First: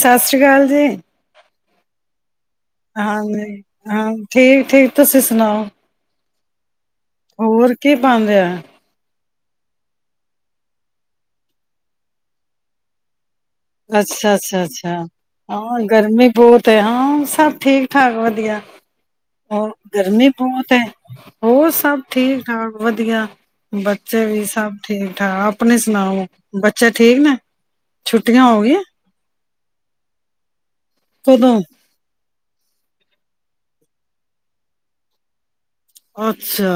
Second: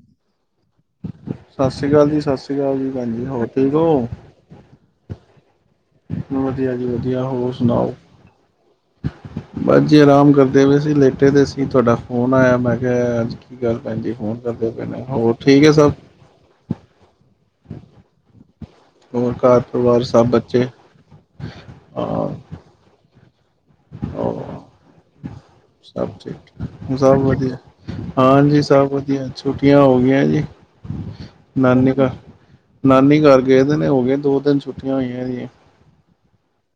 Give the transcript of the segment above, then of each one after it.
ਸਤਿ ਸ੍ਰੀ ਅਕਾਲ ਜੀ ਸਤਿ੍ਰੀ ਅਕਾਲੀ ਸਿ ਹਾਂਜੀ, ਹਾਂ ਠੀਕ- ਠੀਕ ਤੁਸੀਂ ਸੁਣਾਓ। ਵਧੀਆ ਜੀ। ਵਧੀਆ ਹੋਰ ਸੁਣਾਓ ਕੀ ਬਣ ਰਿਆ ਹੈ? ਬਸ ਜੀ ਆਰਾਮ ਕਰਦੇ ਪਏ ਸੀ, ਲੇਟੇ ਤੇ ਸੀ, ਤੁਹਾਡਾ ਫੋਨ ਆਇਆ ਮੈਂ ਕਿਹਾ, ਅੱਜ ਕੀ ਗੱਲ ਭੈਣ ਜੀ ਫੋਨ ਅੱਛਾ-ਅੱਛਾ- ਕਰਦੇ ਪਏ ਅੱਛਾ ਨੇ ਹੋਰ ਠੀਕ ਹੈ ਹਾਂ, ਸਭ ਗਰਮੀ ਬਹੁਤ ਹੈ, ਸਭ ਠੀਕ- ਠਾਕ ਵਧੀਆ। ਘਰ ਹੋਰ ਪਰਿਵਾਰ ਸਭ ਗਰਮੀ ਬੱਚੇ ਬਹੁਤ ਹੈ, ਹੋਰ ਸਭ ਹਾਂ ਠੀਕ ਠਾਕ ਵਧੀਆ। ਬੱਚੇ ਹੋਰ ਵੀ ਸਭ ਠੀਕ-ਠਾਕ, ਆਪਣੀ ਸਭ ਸੁਣਾਓ ਬੱਚੇ ਸਭ ਠੀਕ ਨੇ ਵਧੀਆ ਛੁ ਹਾਂਜੀ, ਸਭ ਵਧੀਆ। ਛੁੱਟੀਆਂ ਹੋ ਗਈਆਂ ਜੀ। ਕਦੋਂ ਨਾਨੀ ਘਾਰ ਨਾਨੀ ਘਰ ਗਏ ਦੋ ਦਿਨ ਹੋ ਗਏ ਦੋ-ਤਿੰਨ ਛੁੱਟੀਆਂ ਹੋਈਆ ਸੀ। ਅੱਛਾ।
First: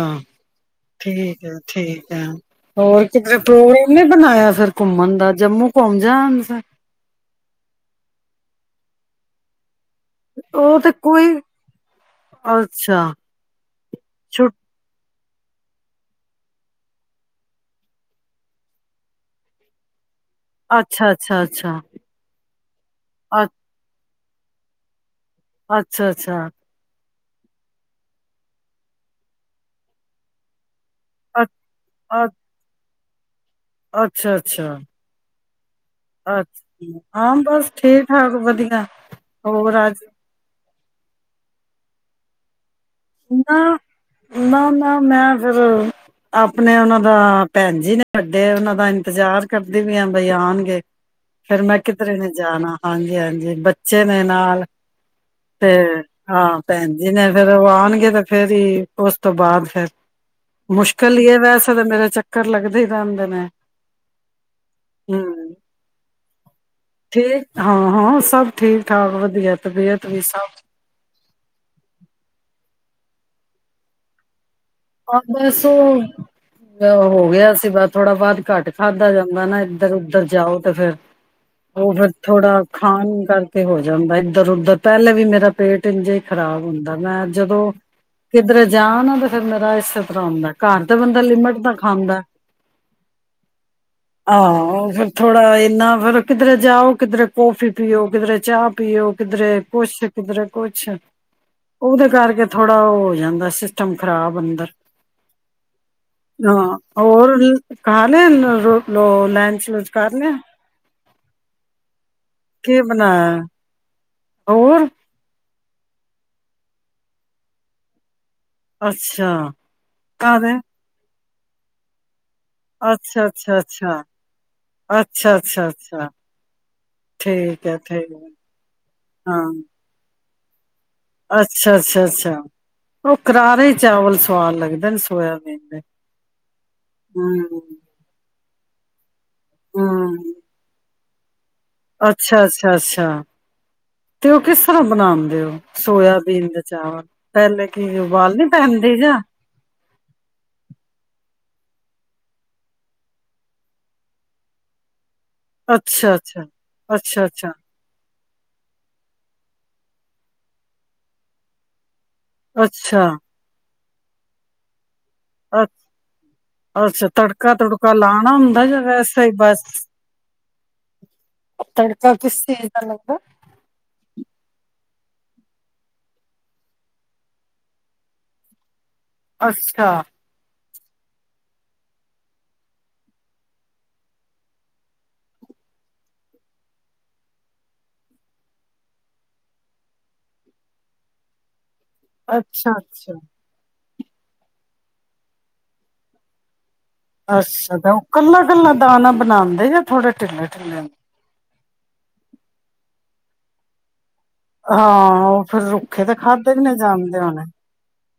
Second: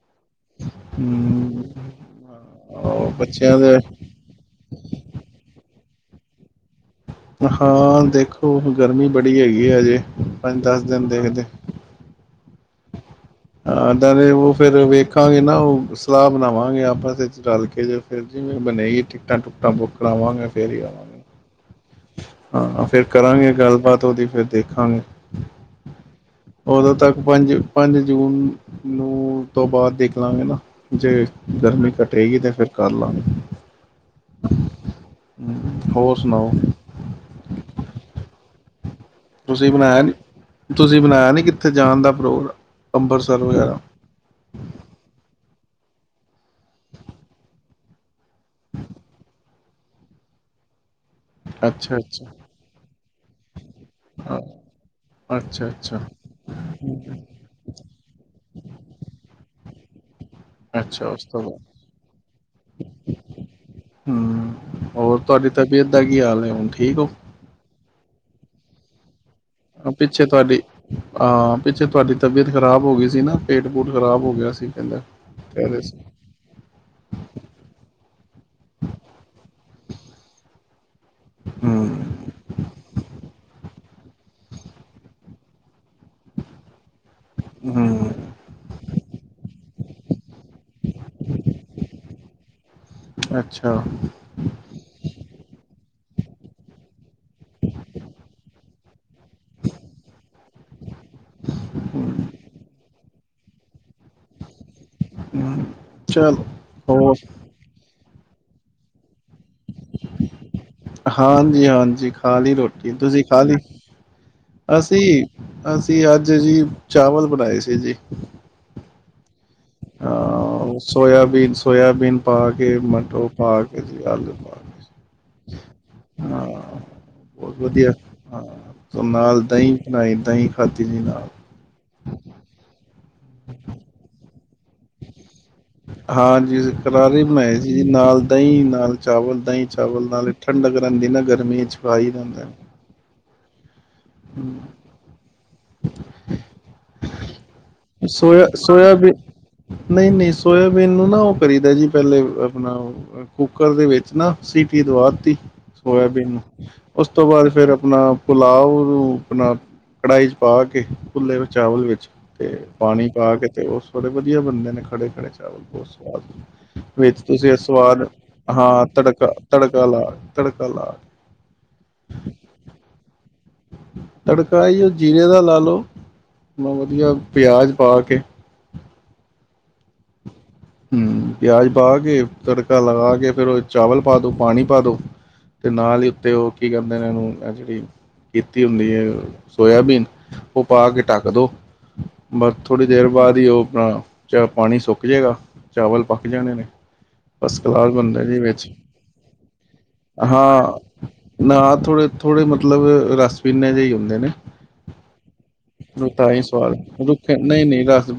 ਠੀਕ ਹੈ- ਹਮ ਠੀਕ ਹੈ ਹੋਰ ਕਿਤੇ ਬੱਚਿਆਂ ਦੇ ਪ੍ਰੋਗਰਾਮ ਨਹੀ ਬਣਾਇਆ ਫਿਰ ਘੁੰਮਣ ਦਾ ਜੰਮੂ ਘੂਮ ਜਾਨ। ਹਾਂ ਦੇਖੋ, ਗਰਮੀ ਬੜੀ ਹੈਗੀ ਆ ਅਜੇ। ਪੰਜ ਉਹ ਦਸ ਤੇ ਦਿਨ ਕੋਈ ਦੇਖਦੇ ਅੱਛਾ। ਹਾਂ ਇਦਾ ਰਦੇ ਛੁੱ ਉਹ ਫਿਰ ਵੇਖ ਰੱਖਾਂਗੇ ਨਾ, ਉਹ ਸਲਾਹ ਬਣਾਵਾਂਗੇ ਆਪਸ ਵਿਚ ਰਲ ਕੇ ਜੋ ਫਿਰ ਜੀਵੇਂ ਬਣੇ ਟਿਕਟਾਂ- ਟੁਕਟਾਂ ਬੁੱਕ ਕਰਾਵਾਂਗੇ ਫਿਰ ਹੀ ਆਵਾਂਗੇ ਅੱਛਾ-ਅੱਛਾ-ਅੱਛਾ-ਅੱਛਾ। ਹਾਂ, ਫੇਰ ਕਰਾਂਗੇ ਗੱਲਬਾਤ। ਓਦਰੋ ਦੀ ਫਿਰ ਦੇਖਾਂਗੇ। ਅੱਛਾ-ਅੱਛਾ। ਪੰਜ-ਪੰਜ ਜੂਨ ਨੂੰ ਤੋਂ ਬਾਅਦ ਦੇਖ ਲਾਂਗੇ ਨਾ। ਜੇ ਅ ਗਰਮੀ ਅ ਘਟੇਗੀ ਤੇ ਫਿਰ। ਕਰ ਲਾਗੇ। ਅੱਛਾ ਅੱਛਾ ਹੂੰ। ਹੋਰ ਅੱ ਸੁਣਾਓ। ਹਾਂ, ਬਸ ਠੀਕ-ਠਾਕ ਵਧੀਆ। ਤੁਸੀਂ ਹੋਰ ਅੱਜ ਬਣਾਇਆ ਨੀ। ਤੁਸੀਂ ਬਣਾਇਆ ਨੀ, ਕਿੱਥੇ ਜਾਣ ਦਾ ਪ੍ਰੋਗਰਾਮ? ਅੰਮ੍ਰਿਤਸਰ ਵਗੈਰਾ ਨਾ-ਨਾ-ਨਾ, ਮੈਂ ਰਾ ਆਪਣੇ ਉਹਨਾਂ ਦਾ ਭੈਣ ਜੀ ਨੇ ਅਤੇ ਹੈ ਉਹਨਾ ਦਾ ਇੰਤਜ਼ਾਰ ਕਰਦੇ ਵੀ ਆ ਬਾਈ ਆਉਣਗੇ ਫਿਰ ਮੈਂ ਅੱਛਾ ਕਿਧਰੇ ਅੱਛਾ ਨੇ ਜਾਣਾ ਹਾਂਜੀ ਹਾਂਜੀ ਬੱਚੇ ਨੇ ਹਾਂ ਨਾਲ ਅੱਛਾ ਤੇ ਅੱਛਾ ਭੈਣ ਜੀ ਨੇ ਫਿਰ ਆ ਤਾਂ ਫੇਰ ਹੈ ਜੀ ਉਸ ਤੋਂ ਬਾਅਦ ਫੇਰ ਅੱਛਾ ਮੁਸ਼ਕਿਲ ਉਸ ਹੀ ਹੈ ਤੋਂ ਬਾਅਦ ਵੈਸੇ ਤਾਂ ਮੇਰੇ ਚੱਕਰ ਲੱਗਦੇ ਹੀ ਰਹਿੰਦੇ ਨੇ ਹੂ ਇੰਜ ਠੇਲੇ ਹਾਂ ਹਾਂ ਸਭ ਠੀਕ ਠਾਕ ਵਧੀ ਪਿੱਛੇ ਤੁਹਾਡੀ ਆਹ ਪਿੱਛੇ ਤੁਹਾਡੀ ਤਬੀਅਤ ਖ਼ਰਾਬ ਹੋ ਗਈ ਸੀ ਨਾ ਪੇਟ ਪੂਟ ਖਰਾਬ ਹੋ ਗਿਆ ਸੀ ਕਹਿੰਦਾ। ਆ ਕਹਿ ਬਸੋ ਰਹੇ ਸੀ ਹੋ ਗਿਆ ਸੀ ਬ ਥੋੜਾ ਬਾਹੁਦ ਘੱਟ ਖਾਧਾ ਜਾਂਦਾ ਨਾ ਇੱਧਰ ਉੱਧਰ ਜਾਓ ਤੇ ਫਿਰੇ ਹੂੰ ਉਹ ਫਿਰ ਥੋੜਾ ਖਾਣ ਕਰਕੇ ਹੋ ਗ ਜਾਂਦਾ ਇੱਧਰ ਉੱਧਰ ਪਹਿਲੇ ਵੀ ਮੇਰਾ ਪੇਟ ਇੰਜ ਹੀ ਖ਼ਰਾਬ ਹੁੰਦਾ ਸੀ ਮੈਂ ਜਦੋਂ ਹੂੰ ਕਿੱਧਰ ਜਾ ਨਾ ਤੇ ਫਿਰ ਮੈਂ ੁੰਦਾ ਘਰ ਦਾ ਬੰਦਾ ਲਿਮਿਟ ਤਾਂ ਖਾਂਦਾ ਅੱਛਾ ਆਹ ਫੇਿਰ ਥੋੜਾ ਇਨਾ ਫਿਰ ਕਿਧਰੇ ਜਾਓ ਕਿਧਰੇ ਕੌਫੀ ਪੀਓ ਕਿਧਰੇ ਚਾਹ ਪੀਓ ਕਿਧਰੇ ਕੁਛ ਕਿਧਰੇ ਕੁਛ ਉਹਦੇ ਹੂੰ ਕਰਕੇ ਥੋੜਾ ਉਹ ਹੋ ਜਾਂਦਾ ਦਾ ਸਿਸਟਮ ਖਰਾਬ ਬੰਦਰ ਹੂੰ, ਚਲੋ ਹਾਂ ਹੋਰ ਰ ਲੋ ਲੰਚ ਲੁਚ ਕਰ ਲਿਆ ਹਾਂਜੀ ਹਾਂਜੀ ਖਾ ਲਈ ਕੀ ਰੋਟੀ ਤੁਸੀਂ ਖਾ ਬਣਾਇਆ ਲਈ ਹੋਰ ਅਸੀਂ ਅਸੀਂ ਅੱਜ ਜੀ ਚਾਵਲ ਬਣਾਏ ਸੀ ਜੀ ਅੱਛਾ ਕਾਹਦੇ ਹ ਸੋਇਆੀ ਬੀਨ ਸੋਇਆਬੀਨ ਪਾ ਕੇ ਅੱਛਾ ਮਟਰੋ ਅੱਛਾ ਪਾ ਕੇ ਜ ਅੱਛਾ ਆਲੂ ਪਾ ਅੱਛਾ ਕੇ ਅੱਛਾ ਅੱਛਾ ਹਾਂ ਬਹੁਤ ਠੀਕ ਹੈ ਵਧੀਆ ਠੀਕ ਹੈ ਹਾਂ ਨਾਲ ਹਾਂ ਦਹੀਂ ਬਣਾਈ ਅਤੇ ਅੱਛਾ ਅੱਛਾ ਅੱਛਾ ਉਹ ਕਰਾਰੇ ਚਾਵਲ ਸੱ ਹਾਂਜੀੀ ਕਰਾਰੇ ਬਣਾਏ ਹਮ ਸੀ ਜੀ ਨਾਲ ਦਹੀਂ ਨਾਲ ਚਾਵਲ ਦਹੀਂ ਚਾਵਲ ਹਮ ਨਾਲ ਠੰਡ ਕਰਨ ਦੀ ਨਾ ਗਰਮੀ 'ਚ ਖਾਈ ਦਾ ਅੱਛਾ ਹੁੰਦਾ। ਅੱਛਾ ਅੱਛਾ ਤੇ ਉਹ ਕਿਸ ਤਰ੍ਹਾਂ ਬਣਾਉਦੇ ਸੋਇਆਬੀਨ ਦੇ ਚਾਵਲ ਪਹਿਲੇ ਕੀ ਸੋਇਆ ਉਬਾਲਣੀ ਪੈਂਦੀ ਸੋਆਬੀਨ ਜਾਂ ਨਹੀਂ ਨਹੀਂ ਸੋਆਬੀਨ ਨੂੰ ਨਾ ਕਰੀਦਾ ਜੀ ਪਹਿਲੇ ਆਪਣਾ ਕੁੱਕਰ ਦੇ ਵਿੱਚ ਨਾ ਸੀਟੀ ਤੋਂ ਬਾਅਦ ਅੱਛਾ, ਸੋਇਬੀਨ ਨੂੰ ਅੱਛਾ, ਉਸ ਤੋਂ ਅੱਛਾ, ਬਾਅਦ ਅੱਛਾ, ਫੇਿਰ ਆਪਣਾ ਪੁੁਲਾਵ ਆਪਣਾ ਕੜਾਹੀ ਚ ਪਾ ਕੇ ਭੁੱਲੇ ਚਾਵਲ ਵਿੱਚ ਅਤੇ ਅੱਛਾ, ਪਾਣੀ ਪਾ ਕੇ ਅਤੇ ਉਸ ਬੜੇ ਵਧੀਆ ਬੰਦੇ ਨੇ ਖੜੇ ਚਾਵਲ ਅ ਬਹੁਤ ਸਵਾਦ ਅੱਛਾ ਵਿੱਚ ਤੜਕਾ ਤੁਸੀਂ ਤੁੜਕਾ ਸਵਾਦ ਲਾਣਾ ਹੁੰਦਾ ਹਾਂ ਜਾਂ ਵੈਸੇ ਹੀ ਤੜਕਾ ਬਸ ਤੜਕਾ ਲਾ ਤੜਕਾ ਲਾ ਤੜਕਾ ਕਿਸ ਚੀਜ਼ ਦਾ ਲੱਗਦਾ ਤੜਕਾ ਹੀ ਜੀਰੇ ਦਾ ਲਾ ਲਉ ਬ ਵਧੀਆ ਪਿਆਜ਼ ਪਾ ਕੇ ਅੱਛਾ ਹਮ ਪਿਆਜ ਪਾ ਕੇ ਤੜਕਾ ਲਗਾ ਕੇ ਫੇਿਰ ਉਹ ਚਾਵਲ ਪਾ ਦੋ ਪਾਣੀ ਪਾ ਦੋ ਤੇ ਨਾਲ ਹੀ ਉੱਤੇ ਉਹ ਕੀ ਕਹਿੰਦੇ ਨੇ ਇਹਨੂੰ ਜਿਹੜੀ ਕੀਤੀ ਹੁੰਦੀ ਹੈ ਸੋਇਆਬੀਨ ਉਹ ਪਾ ਕੇ ਢੱਕ ਦੋ ਬਸ ਅੱਛਾ, ਥੋੜ੍ਹੀ ਦੇਰ ਅੱਛਾ। ਬਾਅਦ ਹੀ ਉਹ ਆਪਣਾ ਚੱਲ ਪਾਣੀ ਸੁੱਕ ਜੇਗਾ ਚਾਵਲ ਪੱਕ ਜਾਣੇ ਨੇ ਫਸਟ ਅੱਛਾ ਕਲਾਸ ਤਾਂ ਉਹ ਬੰਦਾ ਜੀ ਕੱਲਾ ਵਿੱਚ ਕੱਲਾ ਦਾਣਾ ਬਣਾਦੇ ਜਾਂ ਥੋੜੇ ਢਿੱਲੇ ਹਾਂ ਢਿੱਲੇ ਨਾ ਥੋੜੇ ਥੋੜੇ ਮਤਲਬ ਸਨੇ ਜ ਹੀ ਹੁੰਦੇ ਨੇ ਹਾਂ ਉਹ ਫਿਰ ਰੁੱਖੇ ਤੇ ਖਾਦੇੇ ਕਿ ਨਹੀਂ ਜਾਣਦੇ ਹੋਣੇ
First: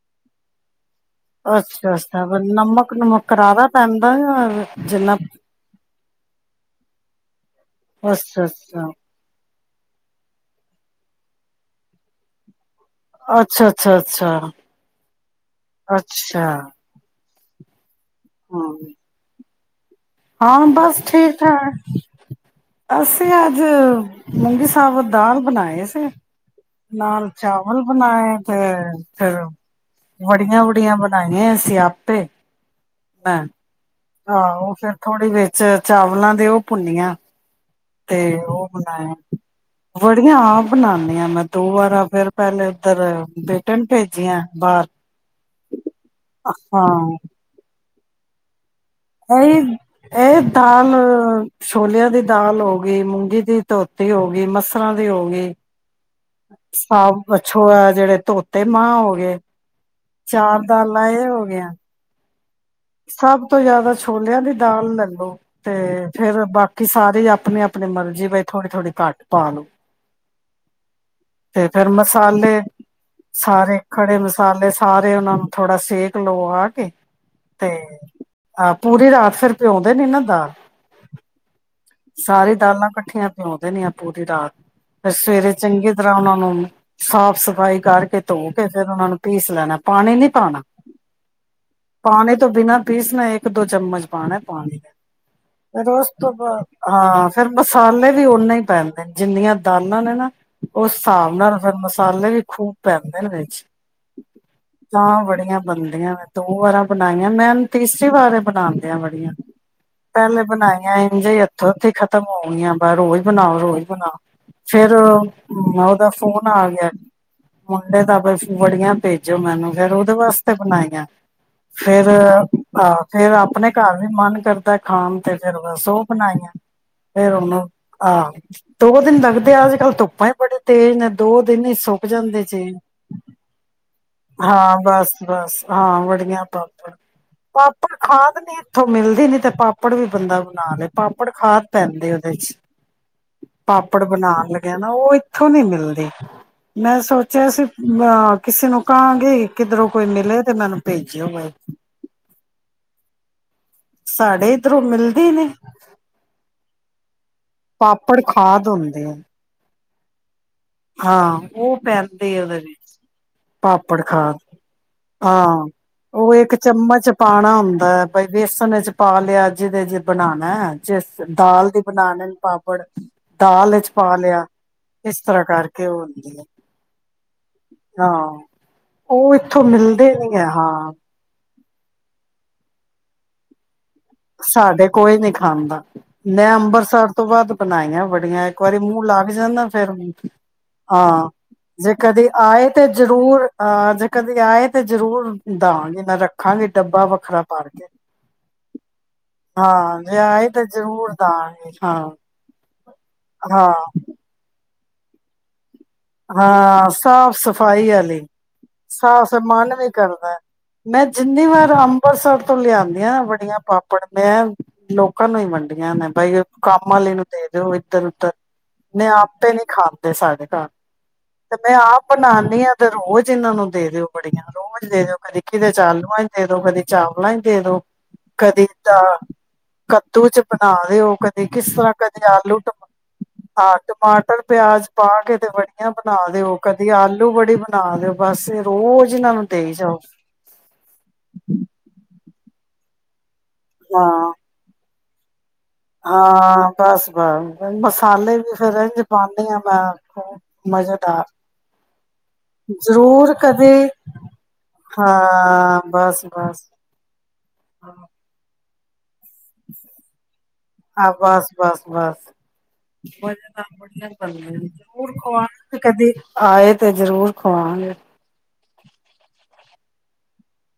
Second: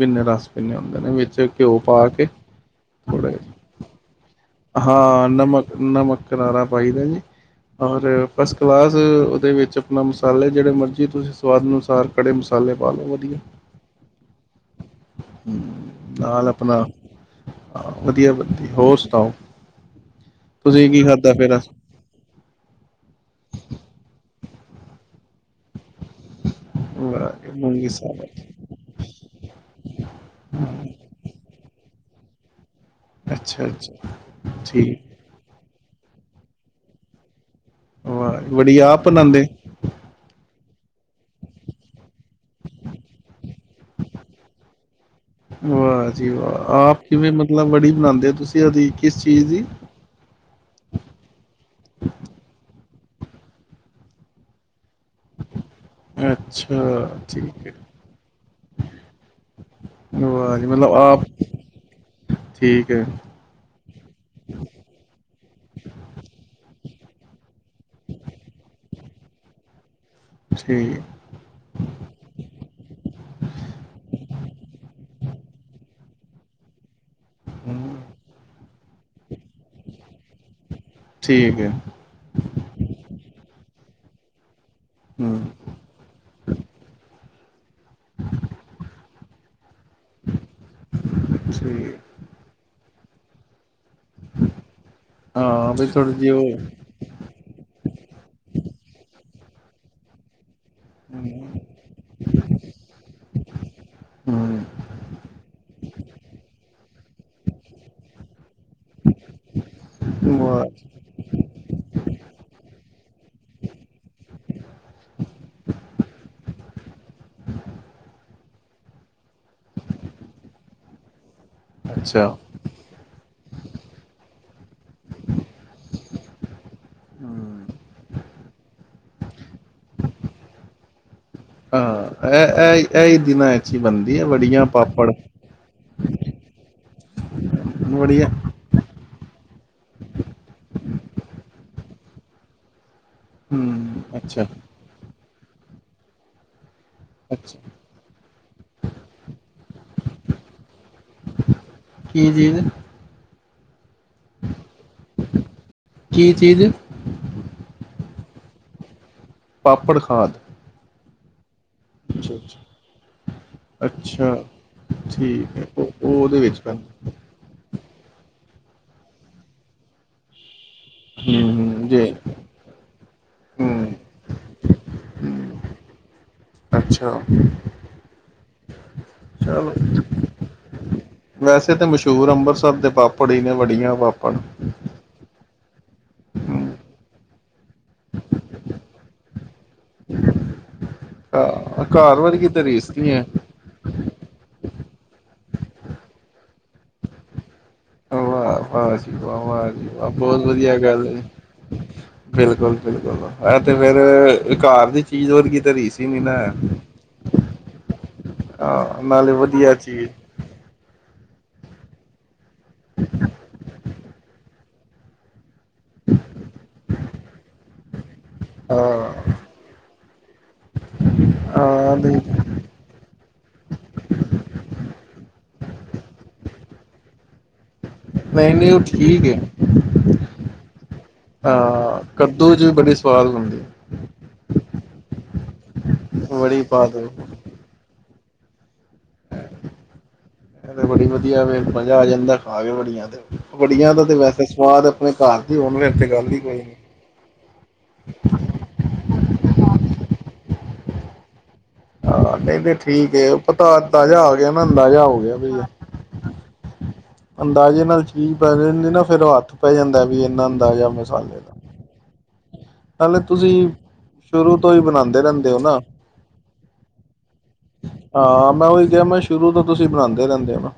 ਿੰਨੇ ਰਸ ਪਿੰਨੇੁੰਦੇ ਇਹਦੇ ਵਿੱਚ ਘਿਓ ਅੱਛਾ ਪਾ ਅੱਛਾ ਕੇ ਨਮਕ ਨੁਮਕ ਥੋੜਾ ਕਰਾਰਾ ਪੈਂਦਾ ਜਾਂ ਜਿੰਨਾ ਹਾਂ ਨਮਕ ਨਮਕ ਕਿਨਾਰਾ ਪਾਈ ਦਾ ਜੀ ਔਰ ਅੱਛਾ ਫਸਟ ਅੱਛਾ ਕਲਾਸ ਦੇ ਵਿੱਚ ਆਪਣਾ ਮਸਾਲੇ ਜਿਹੜੇ ਮਰਜ਼ੀ ਤੁਸੀਂ ਸਵਾਦ ਅਨੁਸਾਰ ਕੜੇ ਮਸਾਲੇ ਪਾ ਲਓ ਵਧੀਆ ਅੱਛਾ ਅੱਛਾ ਅੱਛਾ ਅੱਛਾ ਹ ਵਧੀਆ ਵਧੀਆ ਹਾਂ ਹੋਰ ਸੁਣਾਓ ਹਾਂ ਤੁਸੀਂ ਬਸ ਕੀ ਖਾਧਾ ਠੀਕ ਫੇਰ ਠਾਕ ਅਸੀਂ ਅੱਜ ਮੂੰਗੀ ਸਾਾਬਤ ਦਾਲ ਬਣਾਏ ਸੀ ਨਾਲ ਵਾਹ ਚਾਵਲ ਮੂੰਗੀ ਬਣਾਏ ਸਾਬਤ ਤੇ ਫਿਰ ਵੜੀਆਂ ਵੁੜੀਆਂ ਬਣਾਈਆਂ ਸ ਆਪੇ ਮੈਂ ਅੱਛਾ ਅੱਛਾ ਆਹੋ ਉਹ ਫੇਿਰ ਠੀਕ ਥੋੜ੍ਹੀ ਵੇਖ ਚ ਚਾਵਲਾਂ ਦੇ ਉਹ ਭੁੰਨੀਆਂ ਤੇ ਵਾਹ ਉਹ ਬੜੀ ਆਪ ਬਣਾਇਆ, ਬਣਾਉਂਦੇ ਵੜੀਆਂ। ਬਣਾਨੇ ਹਾਂ, ਮੈਂ ਦੋ ਵਾਰ ਫਿਰ ਪਹਿਲੇ ਉੱਧਰ ਬੇਟੇ ਨੂੰ ਭੇਜੀਆਂ ਬਾਹਰ। ਵਾਹ ਜੀ ਵਾਹ, ਆਪ ਹਾਂ ਕਿਵੇਂ ਮਤਲਬ ਵੜੀ ਬਨਾਉਂਦੇ ਹੋ ਤੁਸੀਂ ਉਹਦੀ ਕਿਸ ਚੀਜ਼ ਦੀ ਇਹੀ, ਇਹ ਦਾਲ ਛੋਲਿਆਂ ਦੀ ਦਾਲ ਹੋ ਏ, ਮੂੰਗੀ ਦੀ ਧੋਤੀ ਹੋ ਗਈ, ਮਸਰਾਂ ਦੀ ਹੋ ਗਈ। ਅੱਛਾ ਠੀਕ ਹੈ ਅਛਾ, ਜਿਹੜੇ ਧੋਤੇ ਮਾਂ ਹੋ ਗਏ, ਵਾਹ ਚਾਰ ਜੀ ਮਤਲਬ ਦਾਲਾਂ ਆਪ ਇਹ ਹੋ ਗਈਆ। ਠੀਕ ਹੈ ਸਭ ਤੋਂ ਜਿਆਦਾ ਛੋਲਿਆਂ ਦੀ ਦਾਲ ਲੈਲੋ ਤੇ ਫਿਰ ਬਾਕੀ ਕਿ ਸਾਰੇ ਆਪਣੇ-ਆਪਣੇ ਮਰਜ਼ੀ ਬਈ ਥੋੜ੍ਹੀ-ਥੋੜੀ ਘੱਟ ਪਾ ਲੋ। ਠੀਕ ਤੇ ਫੇਰ ਮਸਾਲੇ, ਸਾਰੇ ਖੜੇ ਮਸਾਲੇ ਸਾਰੇ ਉਹਨਾ ਨੂੰ ਥੋੜਾ ਸੇਕ ਲੋਵਾ ਕੇ ਤੇ ਹਮ, ਆਪ ਪੂਰੀ ਰਾਤ ਫਿਰ ਪਿਉਂਦੇ ਨੇ ਨਾ ਦਾਲ, ਠੀਕ ਹੈ ਸਾਰੀ ਦਾਲਾਂ ਕੱਠੀਆਂ ਪਿਉਂਦੇ ਦੇਂਦੀ ਹਾ। ਪੂਰੀ ਰਾਤ ਫੇਰ ਹਮ, ਸਵੇਰੇ ਚੰਗੀ ਤਰ੍ਹਾਂ ਉਹਨਾਂ ਨੂੰ ਸਾਫ ਸਫਾਈ ਕਰਕੇ ਧੋ ਕੇ ਫਿਰ ਉਹਨਾ ਨੂੰ ਪੀਸ ਲੈਣਾ ਪਾਣੀ ਨੀ ਪਾਉਣਾ, ਠੀਕ ਪਾਣੀ ਬਿਨਾ ਪੀਸ ਨਾ ਇੱਕ-ਦੋ ਚਮਚ ਪਾਣਾ ਪਾਣੀ ਹਾਂ ਵੀ ਫਿਰ ਉਸ ਥੋੜੀ ਜਿਹੀ ਤੋਂ ਉਹ ਬਾਅਦ ਹਾਂ ਫੇਰ ਮਸਾਲੇ ਵੀ ਓਨੇ ਹੀ ਪੈਂਦੇ ਨੇ ਜਿੰਨੀਆਂ ਦਾਨਾਂ ਨੇ ਨਾ ਉਸ ਹਿਸਾਬ ਨਾਲ ਹਮ, ਫਿਰ ਮਸਾਲੇ ਵੀ ਖੂਬ ਪੈਂਦੇ ਨੇ ਵਿੱਚ, ਹਮ, ਤਾਂ ਵੜੀਆਂ ਬਣਦੀਆਂ ਨੇ ਦੋ ਵਾਰਾਂ ਬੜਾਈਆਂ, ਮੈ ਹੁਣ ਤੀਸਰੀ ਵਾਰ ਬਣਾਦੇ ਹਾ ਵੜੀਆਂ ਪਹਿਲੇ ਵਾਹ ਬਣਾਈਆਂ ਇੰਝ ਇੱਥੋਂ-ਉੱਥੇ ਖਤਮ ਹੋ ਗਈਆਂ ਰੋਜ਼ ਬਣਾਓ ਰੋਜ ਬਣੳ, ਫਿਰ ਉਹਦਾ ਫੋਨ ਆ ਗਿਆ ਮੁੰਢੇ ਤਾਂ ਵੜੀਆ ਭੇਜੋ ਮੈਨੂੰ, ਫੇਿਰ ਉਹਦੇ ਵਾਸਤੇ ਬਣਾਈਆਂ। ਫੇਰ ਅੱਛਾ ਆਹ ਫੇਰ ਆਪਣੇ ਘਰ ਵੀ ਮਨ ਕਰਦਾ ਖਾਣ ਤੇ, ਫਿਰ ਬਸ ਉਹ ਬਣਾਈਆਂ ਫੇਰ ਹਮ, ਉਹਨੂੰ ਆਹ ਦੋ ਦਿਨ ਲ ਤੇ ਅੱਜ-ਕੱਲ ਧੁੱਪਾਂ ਹੀ ਬੜੇ ਤੇਜ਼ ਨੇ। ਦੋ ਦਿਨ ਹੀ ਸੁੱਕ ਹਾਂ ਜਾਂਦੇ ਇਹ ਜੇ ਇਹ ਇਹ ਹੀ ਦਿਨਾਂ ਵਿੱਚ ਹੀ ਬਣਦੀ ਹੈ ਵੜੀਆਂ ਹਾਂ ਪਾਪੜ ਬਸ-ਬਸ ਹਾਂ ਵੜੀਆਂ। ਪਾਪੜ-ਪਾਪੜ ਵੜੀਆਂ ਖਾਣ ਨੀ ਇਥੋਂ ਮਿਲਦੇ ਨੀ ਤੇ ਪਾਪੜ ਵੀ ਬੰਦਾ ਬਣਾ ਲਏ ਪਾਪੜ ਖਾਣ ਪੈਂਦੇ ਉਹਦੇ ਚ ਹਮ, ਪਾਪੜ ਅੱਛਾ ਬਣਾਉਣ ਲੱਗਿਆ ਨਾ ਉਹ ਇਥੋਂ ਨਹੀ ਮਿਲਦੀ। ਮੈਂ ਸੋਚਿਆ ਅੱਛਾ ਸੀ, ਅ ਕਿਸੇ ਨੂੰ ਕਹਾਂਗੇ ਕਿੱਧਰੋਂ ਕੋਈ ਮਿਲੇ ਤੇ ਮੈਨੂੰ ਭੇਜ ਕੀ ਚੀਜ਼? ਸਾਡੇ ਇਧਰੋਂ ਮਿਲਦੇ ਨੇ। ਕੀ ਚੀਜ਼ ਪਾਪੜ ਖਾਦ ਹੁੰਦੇ ਐ। ਪਾਪੜ ਖਾਦ। ਹਾਂ। ਉਹ ਅੱਛਾ ਪੈਂਦੇ ਉਹਦੇ ਅੱਛਾ ਵਿੱਚ, ਪਾਪੜ ਖਾਦ ਅੱਛਾ ਠੀਕ ਹਾਂ ਹੈ ਉਹ ਉਹਦੇ ਇੱਕ ਵਿੱਚ ਪੈਂਦਾ ਚਮਚ ਪਾਣਾ ਹੁੰ ਤਾਂ ਭਾਈ ਬੇਸਨ ਚ ਪਾ ਲਿਆ ਜਿਹਦੇ ਜੇ ਬਨਾਣਾ ਐ। ਜਿਸ ਹੂੰ ਦਾਲ ਦੀ ਹੂੰ ਜੀ ਬਣਾਣੇ ਪਾਪੜ, ਦਾਲ ਚ ਹੂੰ ਪਾ ਲਿਆ। [unintelligible] ਇਸ ਤਰ੍ਹਾਂ ਕਰਕੇ ਉਹ ਹੁੰਦੀ ਐ। ਅੱਛਾ। ਉਹ ਇੱਥੋਂ ਚਲੋ ਮਿਲਦੇ ਨੀ ਹੈ ਹਾਂ। ਵੈਸੇ ਤੇ ਮਸ਼ਹੂਰ ਅੰਬਰਸਰ ਦੇ ਪਾਪੜ ਹੀ ਨੇ ਬੜੀਆਂ। ਸਾਡੇ [unintelligible] ਕੋਈ ਨੀ ਖਾਂਦਾ ਮੈਂ ਅੰਮ੍ਰਿਤਸਰ ਤੋਂ ਬਾਅਦ ਬਣਾਈਆਂ ਵੜੀਆਂ, ਇੱਕ ਵਾਰੀ ਮੂੰਹ ਲੱਗ ਜਾਂਦਾ ਫੇਰ ਹਾਂ। ਘਾ- ਜੇ ਘਰ ਕਦੇ ਵਰਗੀ ਤਾਂ ਆਏ ਤੇ ਰੀਸ ਨਹੀਂ ਹੈ ਜ਼ਰੂਰ, ਅਹ ਜੇ ਕਦੇ ਆਏ ਤੇ ਜ਼ਰੂਰ ਦਵਾਂਗੀ ਮੈਂ ਰੱਖਾਂਗੀ ਡੱਬਾ ਵੱਖਰਾ ਭਰ ਕੇ ਵਾਹ ਵਾਹ ਜੀ ਵਾਹ, ਵਾਹ ਜੀ ਹਾਂ ਵਾਹ, ਜੇ ਬਹੋਤ ਆਏ ਤੇ ਵਧੀਆ ਗੱਲ ਜ਼ਰੂਰ ਦਾਂਗੇ ਐ, ਹਾਂ ਬਿਲਕੁਲ-ਬਿਲਕੁਲ ਐ ਹਾਂ ਤੇ ਫੇਰ ਘਾਰ ਦੀ ਚੀਜ਼ ਵਰਗੀ ਤੇ ਰੀਸ ਹੀ ਨਹੀਂ ਨਾ ਹਾਂ ਸਾਫ ਸਫ ਸਫਾਈ ਆਲੀ ਹਾਂ, ਨਾਲੇ ਸਾਸ ਵਧੀਆ ਮਨ ਵੀ ਚੀਜ਼ ਕਰਦਾ ਮੈਂ ਜਿੰਨੀ ਵਾਰ ਅੰਬਰਸਰ ਤੋਂ ਲਿਆਦੀਆਂ ਵੜੀਆਂ ਪਾਪੜ ਮੈਂ ਲੋਕਾਂ ਨੂੰ ਈ ਵੰਡੀਆਂ ਨੇ ਬਾਈ ਕੰਮ ਆਲੀ ਨੂੰ ਦੇ ਦਿਓ ਇੱਧਰ ਉੱਧਰ ਨਹੀਂ ਹਾਂ ਆਪੇ ਨਹੀਂ‌ ਖਾਂਦੇ ਸਾਡੇ ਘਰ ਤੇ ਮੈਂ ਹਾਂ ਆਪ ਨਹੀਂ ਬਣਾਣੀ ਆ ਤੇ ਰੋਜ਼ ਇਹਨਾਂ ਨੂੰ ਦੇ ਦਿਓ ਬੜੀਆਂ ਰੋਜ਼ ਦੇ ਕਦੀ ਕਿਤੇ ਚ ਆਲੂਆ ਚ ਦੇਦੋ, ਕਦੇ ਚਾਵਲ ਚ ਦੇਦੋ। ਨਹੀਂ ਕਦੀ ਨਹੀਂ ਉਹ ਤਾਂ ਠੀਕ ਹੈ ਕੱਦੂ ਚ ਬਣਾ ਦਿਓ, ਕਦੇ ਕਿਸ ਤਰ੍ਹਾਂ ਹਾਂ ਕਦੇ ਕੱਦੂ ਆਲੂ 'ਚ ਵੀ ਬੜੇ ਸਵਾਦ ਹੁੰਦੇ ਹਾਂ ਟਮਾਟਰ ਪਿਆਜ ਪਾ ਕੇ ਤੇ ਬੜੀ ਬਣਾ ਦਿਓ, ਬੜੀ ਪਾ ਕਦੀ ਦੋ ਆਲੂ ਬੜੀ ਬਣਾ ਦਿਓ ਬਸ ਰੋਜ਼ ਇਹਨਾਂ ਨੂੰ ਦੇਈ ਜਾਓ ਇਹ ਤੇ ਬੜੀ ਵਧੀਆ ਵੇ, ਮਜਾ ਆ ਜਾਂਦਾ। ਆ ਜਾਯੋ ਬੜੀਆ ਤੇ ਵੜੀਆਂ ਦਾ ਤੇ ਹਾਂ ਵੈਸੇ ਸਵਾਦ [inaudible] ਤੇ ਗੱਲ ਹੀ ਕੋਈ ਹਾਂ ਨੀ ਬਸ ਬ ਮਸਾਲੇ ਵੀ ਫੇਰ ਇਝ ਪਾਦੀ ਆ ਮੈਂ ਬੋਤ ਮਜ਼ੇਦਾਰ ਆਹ ਨਹੀਂ ਤੇ ਠੀਕ ਜ਼ਰੂਰ ਏ ਕਦੇ ਪਤਾ ਅੰਦਾਜ਼ਾ ਆ ਗਿਆ ਅੰਦਾਜ਼ਾ ਹੋ ਗਿਆ ਬਈ ਹਾਂ ਬਸ ਬਸ ਅੰਦਾਜ਼ੇ ਨਾਲ ਚੀਜ਼ ਠੀਕ ਪੈ ਜਾਣਗੇ ਫਿਰ ਔ ਹੱਥ ਪੈ ਜਾਂਦਾ ਵੀ ਇਹਨਾਂ ਅੰਦਾਜ਼ਾ ਮਸਾਲੇ ਦਾ ਨਾਲੇ [unintelligible] ਤੁਸੀਂ ਸ਼ੁਰੂ ਤੋਂ ਹੀ ਰੂਰ ਬਣਾਉਂਦੇ ਰਹਿੰਦੇ ਹੋ ਖਵਾਤੇ ਨਾ ਕਦੇ ਆਏ ਤੇ ਜਰੂਰ ਖਵਾਵਾਗੇ ਹਾਂ ਮੈਂ ਉਹੀ ਕਿਹਾ ਮੈਂ ਸ਼ੁਰੂ ਤੋਂ ਤੁਸੀਂ ਬਣਾਉਂਦੇ ਰਹਿੰਦੇ ਹੋ ਨਾ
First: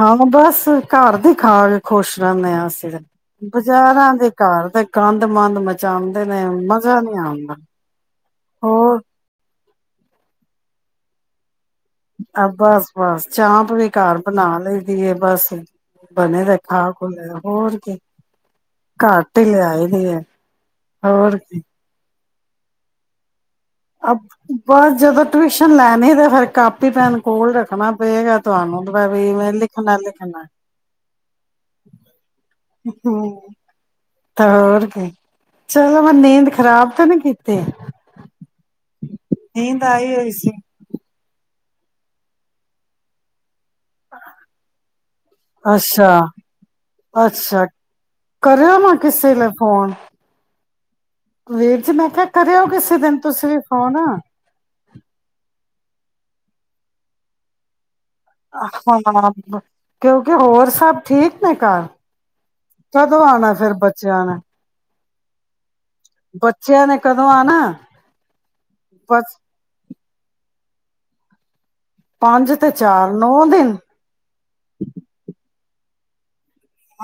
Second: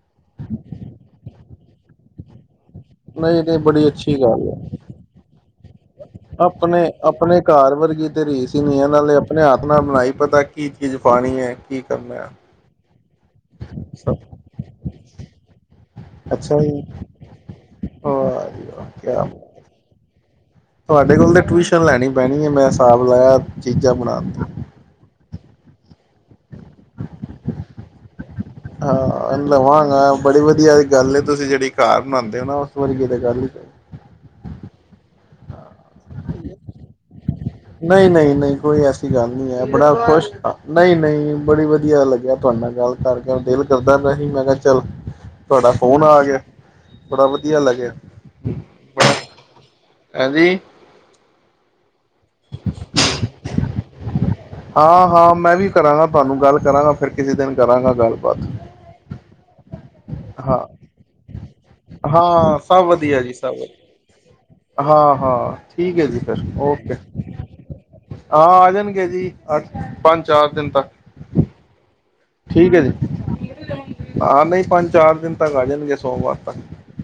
ਹਾਂ ਬਸ ਘਰ ਦਿਖਾ ਖੁਸ਼ ਰਹਿੰਨੇ ਆ ਅਸੀ ਨਹੀਂ ਤੇ ਬੜੀ ਬਾਜ਼ਾਰਾਂ ਅੱਛੀ ਦੇ ਗੱਲ ਘਰ ਹੈ ਤੇ ਗੰਦ ਮੰੰਦ ਆਪਣੇ ਆਪਣੇ ਘਰ ਵਰਗੀ ਤੇ ਰੀਸ ਈ ਨ ਇਹ ਤੇ ਹੋਰ ਨਾਲੇ ਆਪਣੇ ਹ ਆਪਣਾ ਬਣਾਈ ਪਤਾ ਕੀ ਚੀਜ਼ ਪਾਣੀ ਹੈ ਕੀ ਕਰਨਾ ਆ ਬਸ ਬਸ ਚਾਂਪ ਵੀ ਘਰ ਬਣਾ ਲਈ ਦੀ ਬਸ ਬਣੇ ਦੇ ਅੱਛਾ ਜੀ ਖਾ ਖੂ ਲੋ ਹੋਰ ਕੀ ਵਾਹ ਜੀ ਵਾਹ ਕਿਆ ਘਰਟ ਹੀ ਲਿਆਏ ਦੀ ਹੈ ਤੁਹਾਡੇ ਕੋਲ ਤੇ ਟਿਊਸ਼ਨ ਲੈਣੀ ਪਹਿਣੀ ਮੈਂ ਹਿਸਾਬ ਲਾਇਆ ਚੀਜ਼ਾਂ ਅਬ, ਬਣਾਉਣ ਦੀ ਬਸ ਜਦੋਂ ਟਿਊਸ਼ਨ ਲੈਣੀ ਤਾਂ ਫੇਿਰ ਕਾਪੀ ਪੈਨ ਕੋਲ ਰੱਖਣਾ ਪਏਗਾ ਤੁਹਾਨੂੰ ਹਾਂ ਵੀ ਇਹ ਮੈਂ ਲਿਖਣਾ ਲਵਾਂਗਾ, ਬੜੀ ਵਧੀਆ ਦੀ ਗੱਲ ਤੁਸੀਂ ਜਿਹੜੀ ਘਰ ਬਣਾਉਂਦੇ ਹੋ ਨਾ ਉਸ ਵਰਗੀ ਤੇ ਲਿਖਣਾ ਗੱਲ ਹੀ ਕੋਈ ਨਹੀ ਤਾਂ ਹੋਰ ਕੀ ਚਲੋ ਮੈਂ ਨੀਂਦ ਖਰਾਬ ਤੇ ਨ ਕੀਤੀ ਨਹੀਂ ਨਹੀਂ ਨਹੀਂ ਕੋਈ ਐਸੀ ਗੱਲ ਨਹੀਂ ਹੈ ਨੀਂਦ ਬੜਾ ਆਈ ਖੁਸ਼ ਹੋਈ ਸੀ। ਨਹੀਂ ਨਹੀਂ ਬੜੀ ਵਧੀਆ ਵਧੀਆ ਲੱਗਿਆ ਤੁਹਾਡੇ ਨਾਲ ਗੱਲ ਕਰਕੇ ਦਿਲ ਚੱਲਦਾ ਪਯਾ ਸੀ, ਮੈਂ ਕਿਹਾ ਚੱਲ ਤੁਹਾਡਾ ਫੋਨ ਆ ਗਿਆ ਅੱਛਾ-ਅੱਛਾ ਬੜਾ ਵਧੀਆ ਲੱਗਿਆ ਕਰਿਓ ਨਾ ਕਿਸੇ ਲਈ ਐੱ ਜੀ ਪਿੱਛੇ ਬੈ ਫਿਰ ਕਰਿਓ ਕਿਸੇ ਦਿਨ ਤੁਸੀਂ ਔ ਨਾ ਹਾਂ ਹਾਂ ਮੈਂ ਵੀ ਕਰਾਂਗਾ ਤੁਹਾਨੂੰ ਗੱਲ ਕਰਾਂਗਾ ਫਿਰ ਕਿਸੇ ਦਿਨ ਕਰਾਂਗਾ ਗੱਲ ਆ ਹਾਂ। ਬ ਕਿਉਂਕਿ ਹਾਂ ਹੋਰ ਸਭ ਠੀਕ। ਘਰ ਹਾਂ ਸਭ ਵਧੀਆ ਕਦੋਂ ਜੀ ਆਣਾ ਸਭ ਵਧੀਆ ਫੇਰ ਬੱਚਿਆਂ ਨੇ? ਹਾਂ, ਹਾਂ। ਠੀਕ ਹੈ ਜੀ ਫੇਰ ਬੱਚਿਆਂ ਓਕੇ, ਨੇ ਕਦੋਂ ਆਣਾ ਹਾਂ ਆ ਜਾਣਗੇ ਜੀ ਬਸ ਅੱਠ ਪੰਜ-ਚਾਰ ਦਿਨ ਤੱਕ। ਪੰਜ ਤੇ ਠੀਕ ਹੈ ਜੀ, ਚਾਰ ਨੌ ਦਿਨ ਆਂ ਨਹੀਂ ਪੰਜ ਚਾਰ ਦਿਨ ਤੱਕ ਆ ਜਾਨ ਨਹੀਂ ਤੇ ਸੋਮਵਾਰ ਤੱਕ।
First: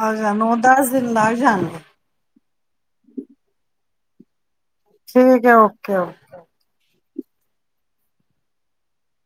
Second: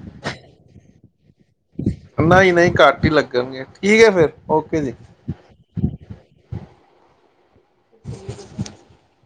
ਅੱਛਾ ਨੋ ਦਸ ਦਿਨ ਲੱਗ ਜਾਣਗੇ। ਨਹੀਂ-ਨਹੀਂ ਘੱਟ ਹੀ ਲੱਗਨਗੇ। ਠੀਕ ਹੈ ਫਿਰ ਓਕੇ ਜੀ ਠੀਕ ਹੈ ਓਕੇ-ਓਕੇ। [unintelligible]